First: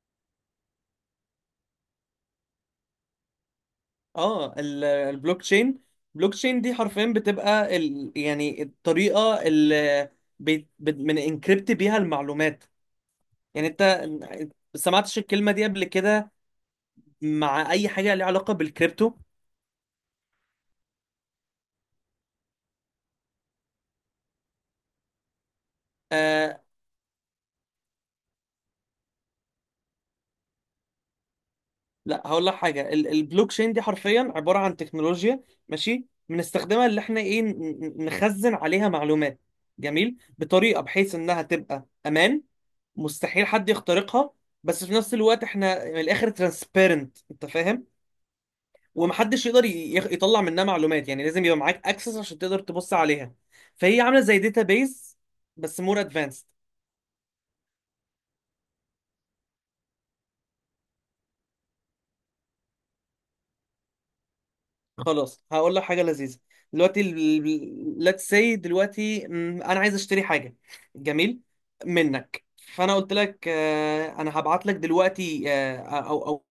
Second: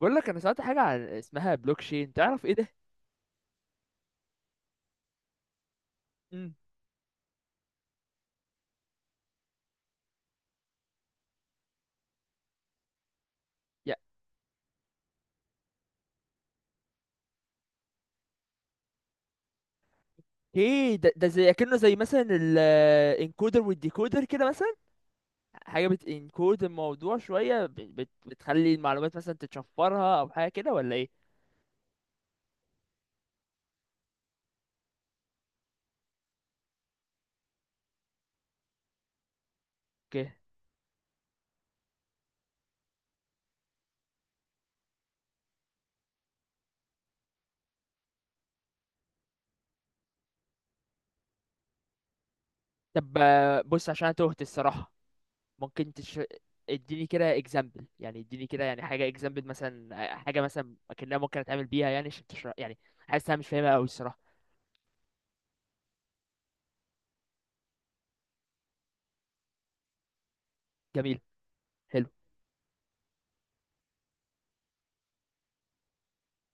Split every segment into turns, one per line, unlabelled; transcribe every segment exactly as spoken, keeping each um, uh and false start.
بقول لك انا سمعت حاجه عن اسمها بلوك تشين، تعرف ايه ده؟
اه ال- البلوك تشين البلوك
مم.
تشين دي حرفيا بتبقى ال... يعني الطريقه اللي بي... بت... من انكريبت بيها المعلومات. يعني
يا،
انت سمعتش الكلمه دي قبل كده مع اي حاجه ليها علاقه بالكريبتو؟
ايه ده ده زي كأنه زي مثلا الانكودر والديكودر كده، مثلا حاجه
آه
بتنكود الموضوع شويه، بت بت- بتخلي المعلومات مثلا تتشفرها او حاجه كده، ولا ايه؟
لا، هقول لك حاجه. ال... البلوك تشين دي حرفيا عباره عن تكنولوجيا، ماشي، بنستخدمها اللي احنا ايه، ن- ن- نخزن عليها معلومات. جميل،
اوكي.
بطريقه بحيث انها تبقى امان، مستحيل حد يخترقها. بس في نفس الوقت احنا من الاخر ترانسبيرنت، انت فاهم، ومحدش يقدر ي- يخ- يطلع منها معلومات، يعني لازم يبقى معاك اكسس عشان تقدر تبص
طب
عليها.
آه، بص،
فهي
عشان أنا
عامله زي
تهت الصراحه.
داتابيز بس
ممكن
مور
تش...
ادفانسد.
اديني كده اكزامبل، يعني اديني كده يعني حاجه اكزامبل مثلا، آه، حاجه مثلا اكنها ممكن اتعامل بيها، يعني عشان تشرح يعني. حاسس انا مش فاهمها قوي الصراحه.
خلاص، هقول لك حاجه لذيذه. دلوقتي، ليتس سي، دلوقتي مم، انا عايز اشتري حاجه
جميل.
جميل
حلو.
منك. فانا قلت لك، آه، انا هبعت لك دلوقتي، آه، او او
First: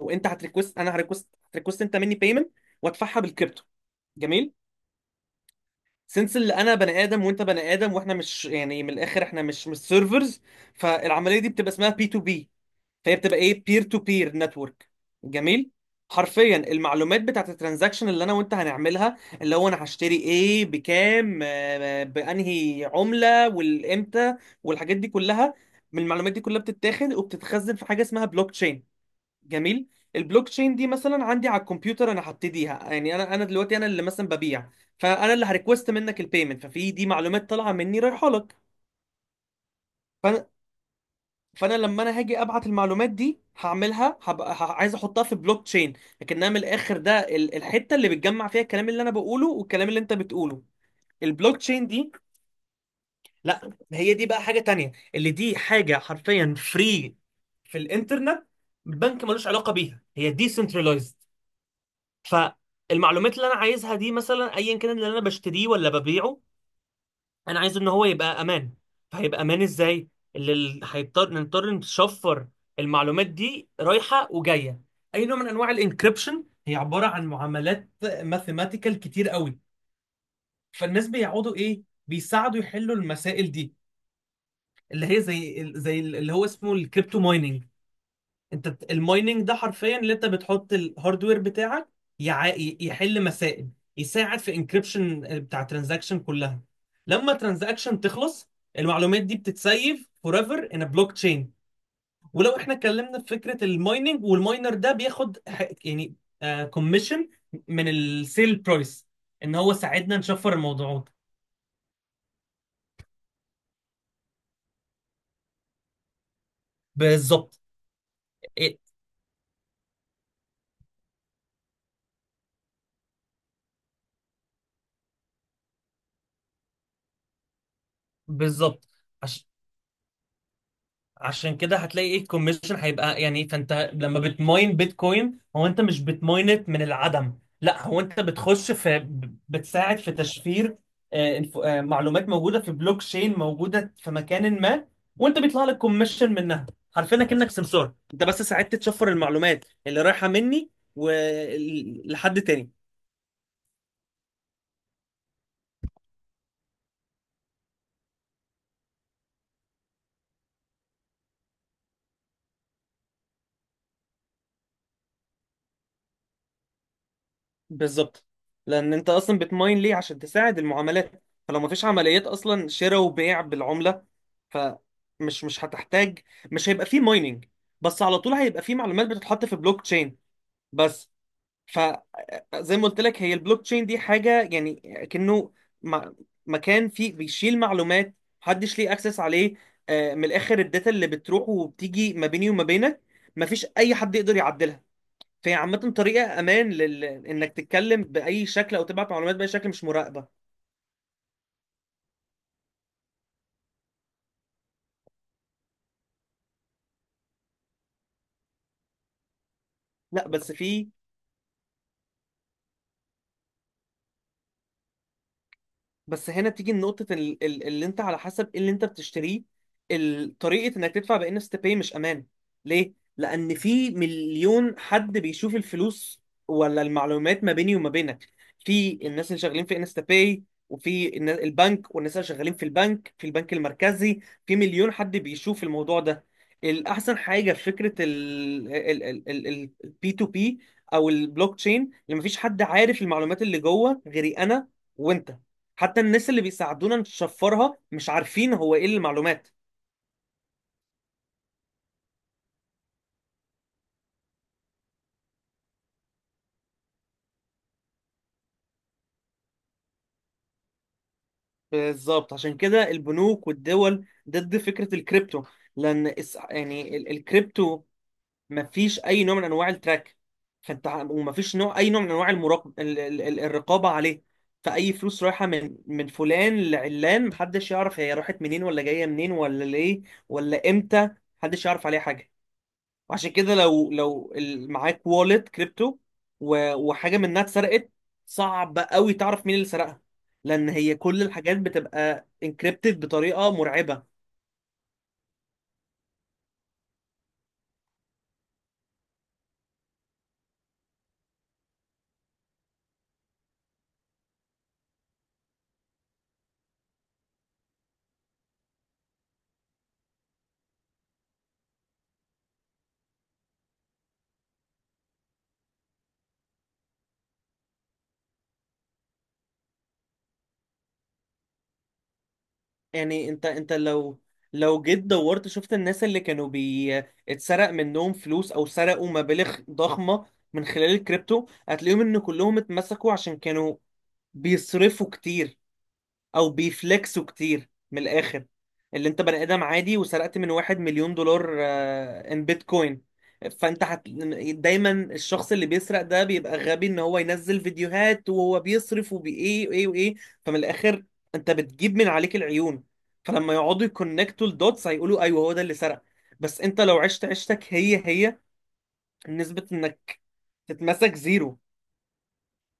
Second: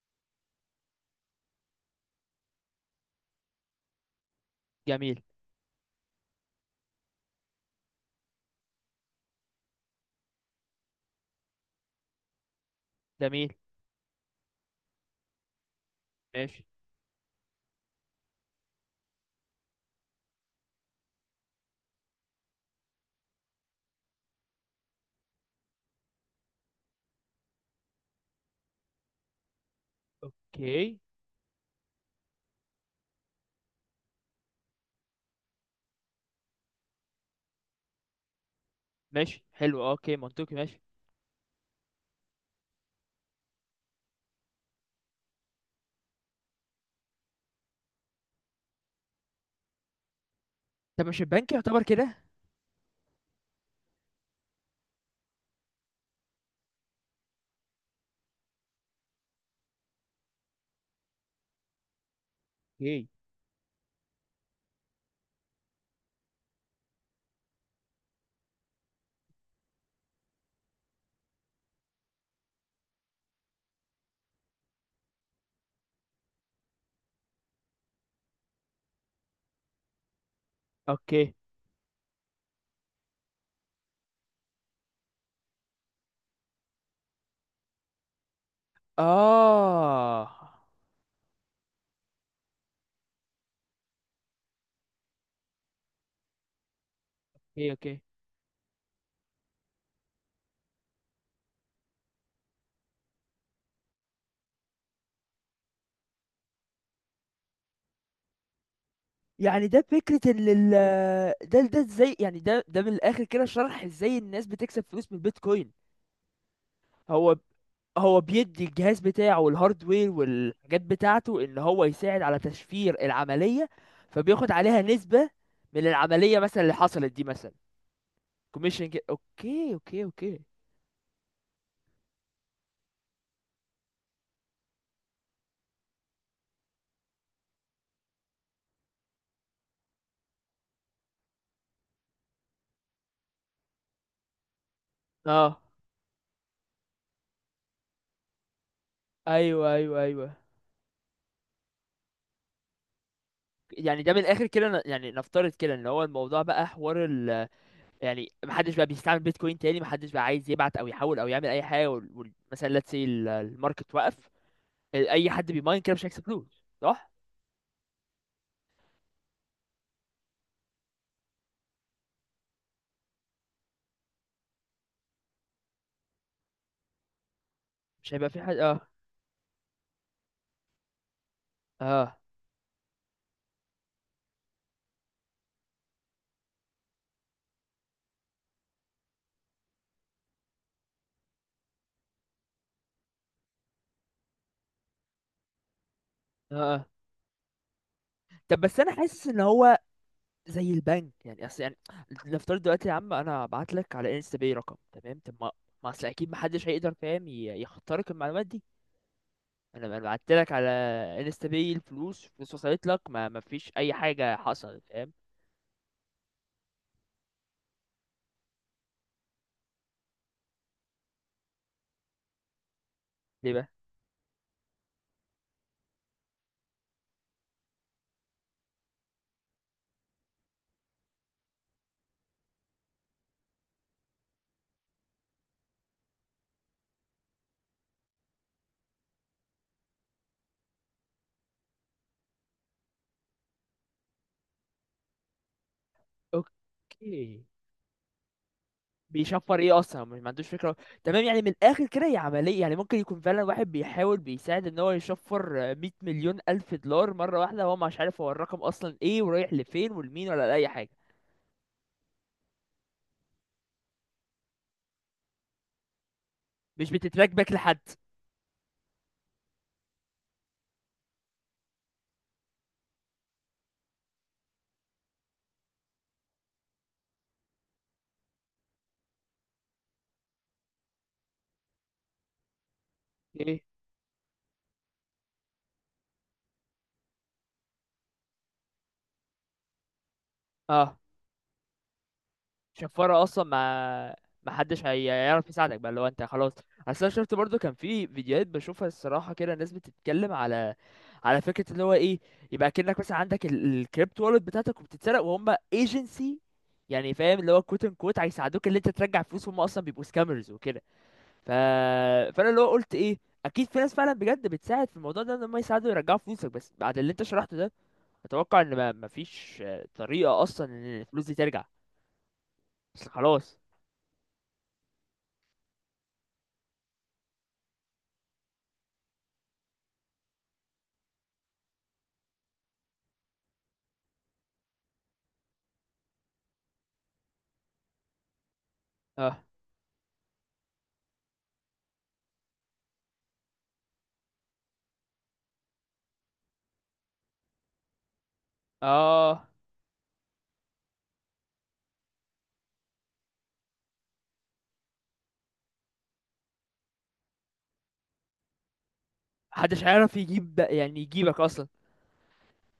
او انت هتريكوست، انا هريكوست هتريكوست انت مني بيمنت وادفعها بالكريبتو. جميل،
جميل.
سنس اللي انا بني ادم وانت بني ادم واحنا مش، يعني، من الاخر احنا مش مش سيرفرز. فالعمليه دي بتبقى اسمها بي تو بي، فهي بتبقى
جميل.
ايه، بير تو بير نتورك. جميل. حرفيا
ماشي.
المعلومات بتاعت الترانزاكشن اللي انا وانت هنعملها، اللي هو انا هشتري ايه بكام، آه، بانهي عمله، والامتى، والحاجات دي كلها. من المعلومات دي كلها بتتاخد وبتتخزن في حاجه اسمها بلوك تشين. جميل. البلوك تشين دي
اوكي.
مثلا عندي على الكمبيوتر، انا هبتديها يعني، انا انا دلوقتي انا اللي مثلا ببيع. فانا اللي هريكوست منك البيمنت، ففي دي معلومات طالعه مني رايحه لك.
ماشي، حلو، اه، اوكي،
فانا
منطقي، ماشي.
فانا لما انا هاجي ابعت المعلومات دي، هعملها هبقى ه- عايز احطها في بلوك تشين. لكنها من الاخر ده ال- الحته اللي بتجمع فيها الكلام اللي انا بقوله والكلام اللي انت بتقوله،
طب، مش البنك
البلوك
يعتبر
تشين دي.
كده؟
لا، هي دي بقى حاجه تانية، اللي دي حاجه حرفيا فري في الانترنت، بنك ملوش علاقه بيها، هي ديسنترلايزد.
اوكي،
فالمعلومات اللي انا عايزها دي، مثلا ايا كان اللي انا بشتريه ولا ببيعه، انا عايز ان هو يبقى امان. فهيبقى امان ازاي؟ اللي ال- هيضطر نضطر نشفر المعلومات دي رايحه وجايه، اي نوع من انواع الانكريبشن. هي عباره عن معاملات ماثيماتيكال كتير قوي، فالناس
اوكي.
بيقعدوا ايه، بيساعدوا يحلوا المسائل دي، اللي هي زي زي اللي هو اسمه الكريبتو مايننج. انت بت- المايننج ده حرفيا اللي انت
اه،
بتحط الهاردوير بتاعك يع... ي- يحل مسائل، يساعد في انكريبشن بتاع ترانزاكشن كلها. لما
اوكي،
ترانزاكشن
اوكي.
تخلص، المعلومات دي بتتسيف forever in a blockchain. ولو احنا اتكلمنا في فكرة المايننج، والماينر ده بياخد ح- يعني كوميشن من السيل برايس، ان
يعني
هو
ده
ساعدنا
فكرة ال
نشفر الموضوع ده.
ال- ده ده ازاي؟ يعني ده ده من الآخر كده شرح ازاي الناس بتكسب فلوس من البيتكوين. هو،
بالظبط.
هو بيدي
إيه،
الجهاز بتاعه والهاردوير والحاجات بتاعته ان هو يساعد على تشفير العملية. فبياخد عليها نسبة من العملية مثلا اللي حصلت دي مثلا. كوميشن
بالظبط.
كده. اوكي، اوكي، اوكي.
عشان كده هتلاقي ايه الكوميشن هيبقى، يعني فانت لما بتماين بيتكوين، هو انت مش بتماينت من العدم، لا، هو انت بتخش في ب- بتساعد في تشفير، آه، الف- آه، معلومات موجوده في بلوك تشين، موجوده في مكان ما، وانت
اه،
بيطلع لك كوميشن منها. عارفين، كأنك سمسار انت، بس ساعدت تشفر المعلومات
ايوه، ايوه،
اللي رايحه
ايوه.
مني ولحد تاني.
يعني ده من الاخر كده ن- يعني نفترض كده ان هو الموضوع بقى حوار ال، يعني محدش بقى بيستعمل بيتكوين تاني، محدش بقى عايز يبعت او يحول او يعمل اي حاجه، وال... وال... مثلا ليتس سي الماركت وقف. اي حد بيماين كده مش هيكسب فلوس، صح؟
بالظبط، لان انت اصلا بتماين ليه؟ عشان تساعد المعاملات، فلو ما فيش عمليات اصلا شراء وبيع بالعمله، فمش، مش هتحتاج، مش هيبقى فيه مايننج. بس
مش
على
هيبقى
طول
في حد،
هيبقى فيه
اه.
معلومات بتتحط في بلوك تشين، بس.
اه.
فزي ما قلت لك، هي البلوك تشين دي حاجه يعني، كأنه، م- مكان فيه بيشيل معلومات، محدش ليه اكسس عليه. آه، من الاخر الداتا اللي بتروح وبتيجي ما بيني وما بينك، مفيش اي حد يقدر يعدلها. فهي عامة طريقة
اه.
أمان
آه.
لل... إنك تتكلم بأي
طب
شكل
بس
أو
انا
تبعت
حاسس
معلومات
ان
بأي شكل
هو
مش مراقبة.
زي البنك، يعني اصل يعني نفترض دلوقتي يا عم انا هبعت لك على انستا باي رقم تمام، طب ما، ما اصل اكيد محدش هيقدر، فاهم؟ ي- يخترق المعلومات دي. انا انا بعت
لا
لك
بس
على
في،
انستا باي الفلوس، فلوس وصلت لك، ما ما فيش اي حاجه حصلت، فاهم؟
بس هنا بتيجي نقطة ال- ال- اللي انت على حسب ايه اللي انت بتشتريه. ال- طريقة انك تدفع بان اس باي مش امان. ليه؟
ليه
لان
بقى؟
في مليون حد بيشوف الفلوس ولا المعلومات ما بيني وما بينك. في الناس اللي شغالين في انستا باي، وفي النا- البنك، والناس اللي شغالين في البنك، في البنك المركزي، في مليون حد بيشوف الموضوع ده. الاحسن حاجة في فكرة البي تو بي او البلوك تشين، لما فيش حد عارف المعلومات اللي جوه غيري انا وانت. حتى الناس اللي بيساعدونا
اوكي.
نشفرها مش عارفين هو ايه المعلومات.
بيشفر ايه اصلا، مش ما عندوش فكره. تمام، يعني من الاخر كده هي عمليه، يعني ممكن يكون فعلا واحد بيحاول بيساعد ان هو يشفر، آه، مية مليون الف دولار مره واحده، هو مش عارف هو الرقم اصلا ايه ورايح لفين ولمين ولا لاي حاجه.
بالظبط، عشان كده البنوك والدول ضد فكرة الكريبتو، لان اس-
مش
يعني ال-
بتتراك باك لحد.
الكريبتو مفيش اي نوع من انواع التراك. فانت ع- ومفيش نوع، اي نوع من انواع المراقب، ال- ال- ال- الرقابة عليه. فاي فلوس رايحة من من فلان لعلان، محدش يعرف هي راحت منين ولا جاية منين ولا ليه ولا امتى، محدش يعرف عليها حاجة. وعشان كده
ايه؟
لو لو ال- معاك والت كريبتو و- وحاجه منها اتسرقت، صعب قوي تعرف مين اللي سرقها، لان هي
اه.
كل الحاجات بتبقى انكريبتد
شفارة اصلا،
بطريقه مرعبه.
ما ما حدش هي- هيعرف يساعدك بقى لو انت خلاص. اصل انا شفت برضو كان في فيديوهات بشوفها الصراحه كده، الناس بتتكلم على على فكره اللي هو ايه، يبقى كأنك مثلا عندك الكريبت والت بتاعتك وبتتسرق، وهم ايجنسي يعني، فاهم؟ اللي هو كوت ان كوت هيساعدوك اللي انت ترجع فلوس، هم اصلا بيبقوا سكامرز وكده. ف... فانا اللي هو قلت ايه، اكيد في ناس فعلا بجد بتساعد في الموضوع ده ان هم يساعدوا يرجعوا فلوسك، بس بعد اللي انت شرحته ده اتوقع ان ما مفيش، آه، طريقه اصلا ان الفلوس دي ترجع. بس
يعني انت
خلاص.
انت لو، لو جيت دورت شفت الناس اللي كانوا بي اتسرق منهم فلوس او سرقوا مبالغ ضخمه من خلال الكريبتو، هتلاقيهم ان كلهم اتمسكوا عشان كانوا بيصرفوا كتير او بيفلكسوا كتير. من الاخر، اللي انت بني
اه.
ادم عادي وسرقت من واحد مليون دولار ان بيتكوين، فانت هت... دايما الشخص اللي بيسرق ده بيبقى غبي، ان هو ينزل فيديوهات وهو بيصرف
اه.
وبايه وايه وايه. فمن الاخر انت بتجيب من عليك العيون، فلما يقعدوا يكونكتوا الدوتس، هيقولوا ايوه هو ده اللي سرق. بس انت لو عشت عشتك، هي هي نسبة
محدش عارف
انك
يجيب بق- يعني
تتمسك
يجيبك
زيرو.
اصلا.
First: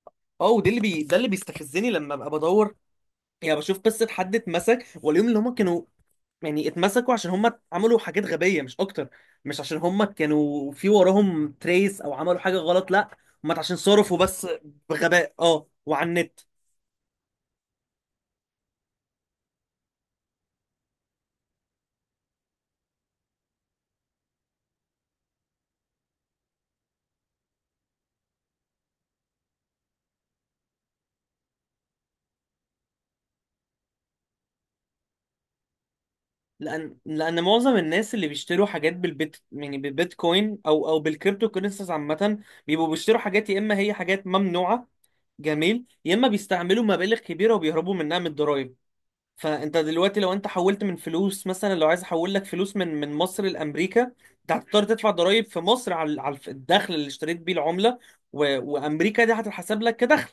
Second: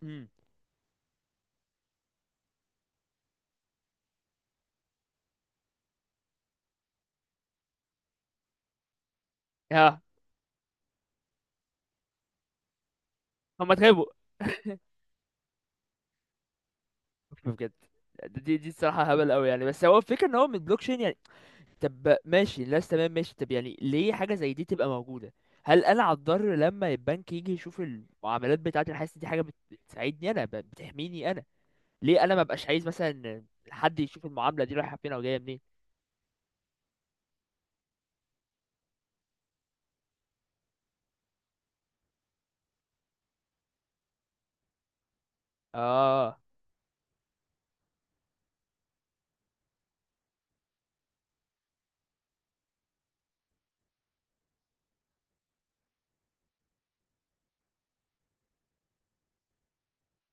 امم.
اه، ودي اللي بي... ده اللي بيستفزني لما ببقى بدور، يعني بشوف قصة حد اتمسك واليوم اللي هما كانوا، يعني اتمسكوا عشان هم عملوا حاجات غبية مش أكتر، مش عشان
ها.
هم كانوا في وراهم تريس أو عملوا حاجة غلط. لا، هم
هم
عشان
اتغابوا.
صرفوا بس بغباء، اه، وعلى النت.
بجد. دي دي الصراحه هبل قوي يعني، بس هو الفكره ان هو من بلوك تشين يعني. طب ماشي، الناس تمام ماشي، طب يعني ليه حاجه زي دي تبقى موجوده؟ هل انا هتضر لما البنك يجي يشوف المعاملات بتاعتي؟ انا حاسس دي حاجه بت- بتساعدني انا، ب- بتحميني انا. ليه انا ما بقاش عايز مثلا حد يشوف المعامله دي رايحه فين او جايه منين؟
لأن لأن معظم الناس اللي بيشتروا حاجات بالبيت، يعني بالبيتكوين أو أو بالكريبتو كورنسيز عامة، بيبقوا بيشتروا حاجات يا إما هي حاجات ممنوعة، جميل، يا إما
اه.
بيستعملوا مبالغ كبيرة وبيهربوا منها من الضرايب. فانت دلوقتي لو انت حولت من فلوس، مثلا لو عايز احول لك فلوس من من مصر لامريكا، انت هتضطر تدفع ضرائب في مصر على على الدخل اللي اشتريت بيه العمله، و... وامريكا دي هتتحسب لك كدخل.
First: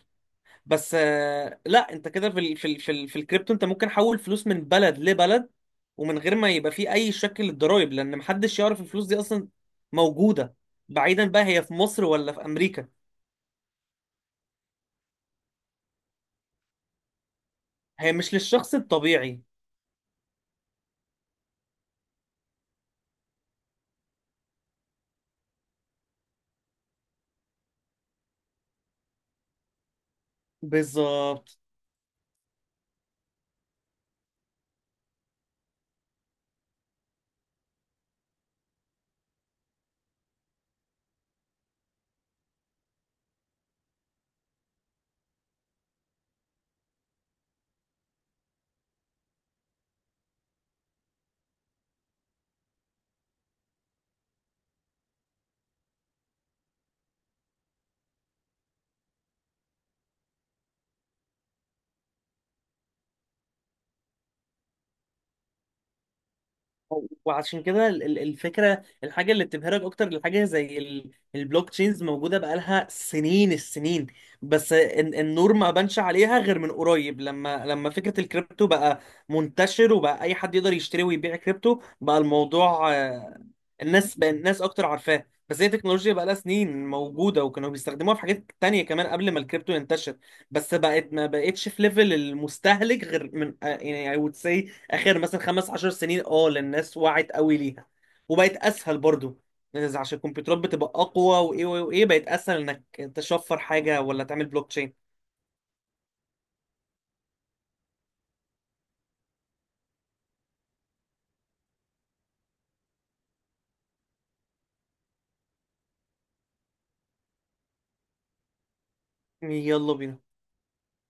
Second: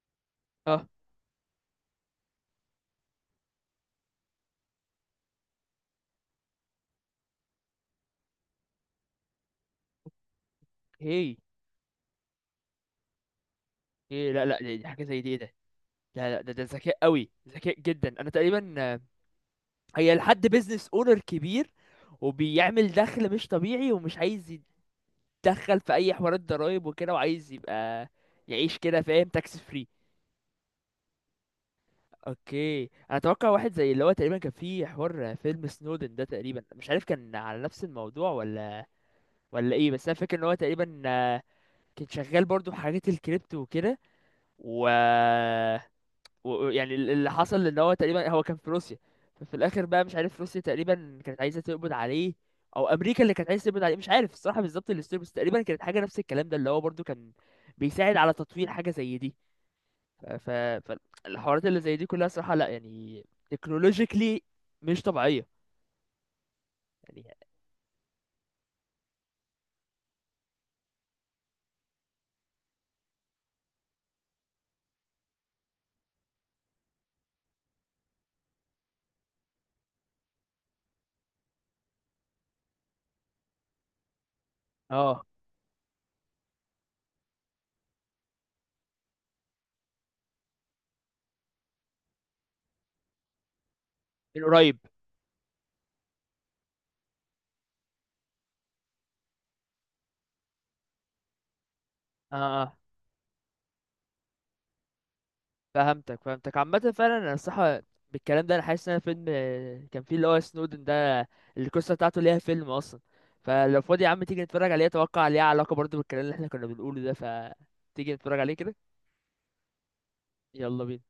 اه.
بس آه، لا، انت كده في ال... في ال... في, ال... في الكريبتو، انت ممكن حول فلوس من بلد لبلد، ومن غير ما يبقى فيه اي شكل للضرائب، لان محدش يعرف الفلوس دي اصلا موجوده، بعيدا
هي،
بقى هي في مصر ولا في امريكا.
ايه، لا، لا، دي دي حاجه زي دي، ايه ده؟ لا، لا، ده ده ذكاء قوي، ذكاء
هي
جدا. انا
مش
تقريبا
للشخص الطبيعي.
هي لحد بيزنس اونر كبير وبيعمل دخل مش طبيعي، ومش عايز يتدخل في اي حوارات ضرايب وكده، وعايز يبقى يعيش كده، فاهم؟ تاكس فري.
بالظبط.
اوكي. انا اتوقع واحد زي اللي هو تقريبا كان في حوار فيلم سنودن ده، تقريبا مش عارف كان على نفس الموضوع ولا ولا ايه، بس انا فاكر ان هو تقريبا، آه، كان شغال برضو في حاجات الكريبتو وكده. و و- يعني ال- اللي حصل ان هو تقريبا هو كان في روسيا. ففي الاخر بقى مش عارف روسيا تقريبا كانت عايزه تقبض عليه او امريكا اللي كانت عايزه تقبض عليه. مش عارف الصراحه بالظبط الستوري، بس تقريبا كانت حاجه نفس الكلام ده اللي هو برضو كان بيساعد على تطوير حاجه زي دي. ف... ف... فالحوارات اللي زي دي كلها صراحه لا يعني، تكنولوجيكلي مش طبيعيه يعني.
وعشان كده ال- ال- الفكره الحاجه اللي بتبهرك اكتر، الحاجه زي ال- البلوك تشينز موجوده بقالها سنين السنين، بس ال- النور ما بانش عليها غير من قريب، لما لما فكره الكريبتو بقى منتشر، وبقى اي حد يقدر يشتري ويبيع كريبتو، بقى الموضوع، آه، الناس بقى، الناس اكتر
اه.
عارفاه، بس هي تكنولوجيا بقى لها سنين موجوده، وكانوا بيستخدموها في حاجات تانية كمان قبل ما الكريبتو ينتشر. بس بقت، ما بقتش في ليفل المستهلك غير من، آه، يعني I would
من
say
قريب.
اخر مثلا خمس عشر سنين، اه، للناس وعت قوي ليها وبقت اسهل برضو. إذا عشان الكمبيوترات بتبقى اقوى، وايه وايه وإيه، بقت
اه.
اسهل
آه.
انك تشفر حاجه ولا تعمل بلوك تشين.
فهمتك، فهمتك، عامة فعلا انا الصراحة بالكلام ده انا حاسس ان انا فيلم، آه، كان فيه اللي هو سنودن ده، القصة بتاعته ليها فيلم اصلا. فلو فاضي يا عم تيجي نتفرج عليه، اتوقع ليها علاقة برضه بالكلام اللي احنا كنا بنقوله ده، فتيجي نتفرج عليه كده.
يلا بينا.
يلا بينا.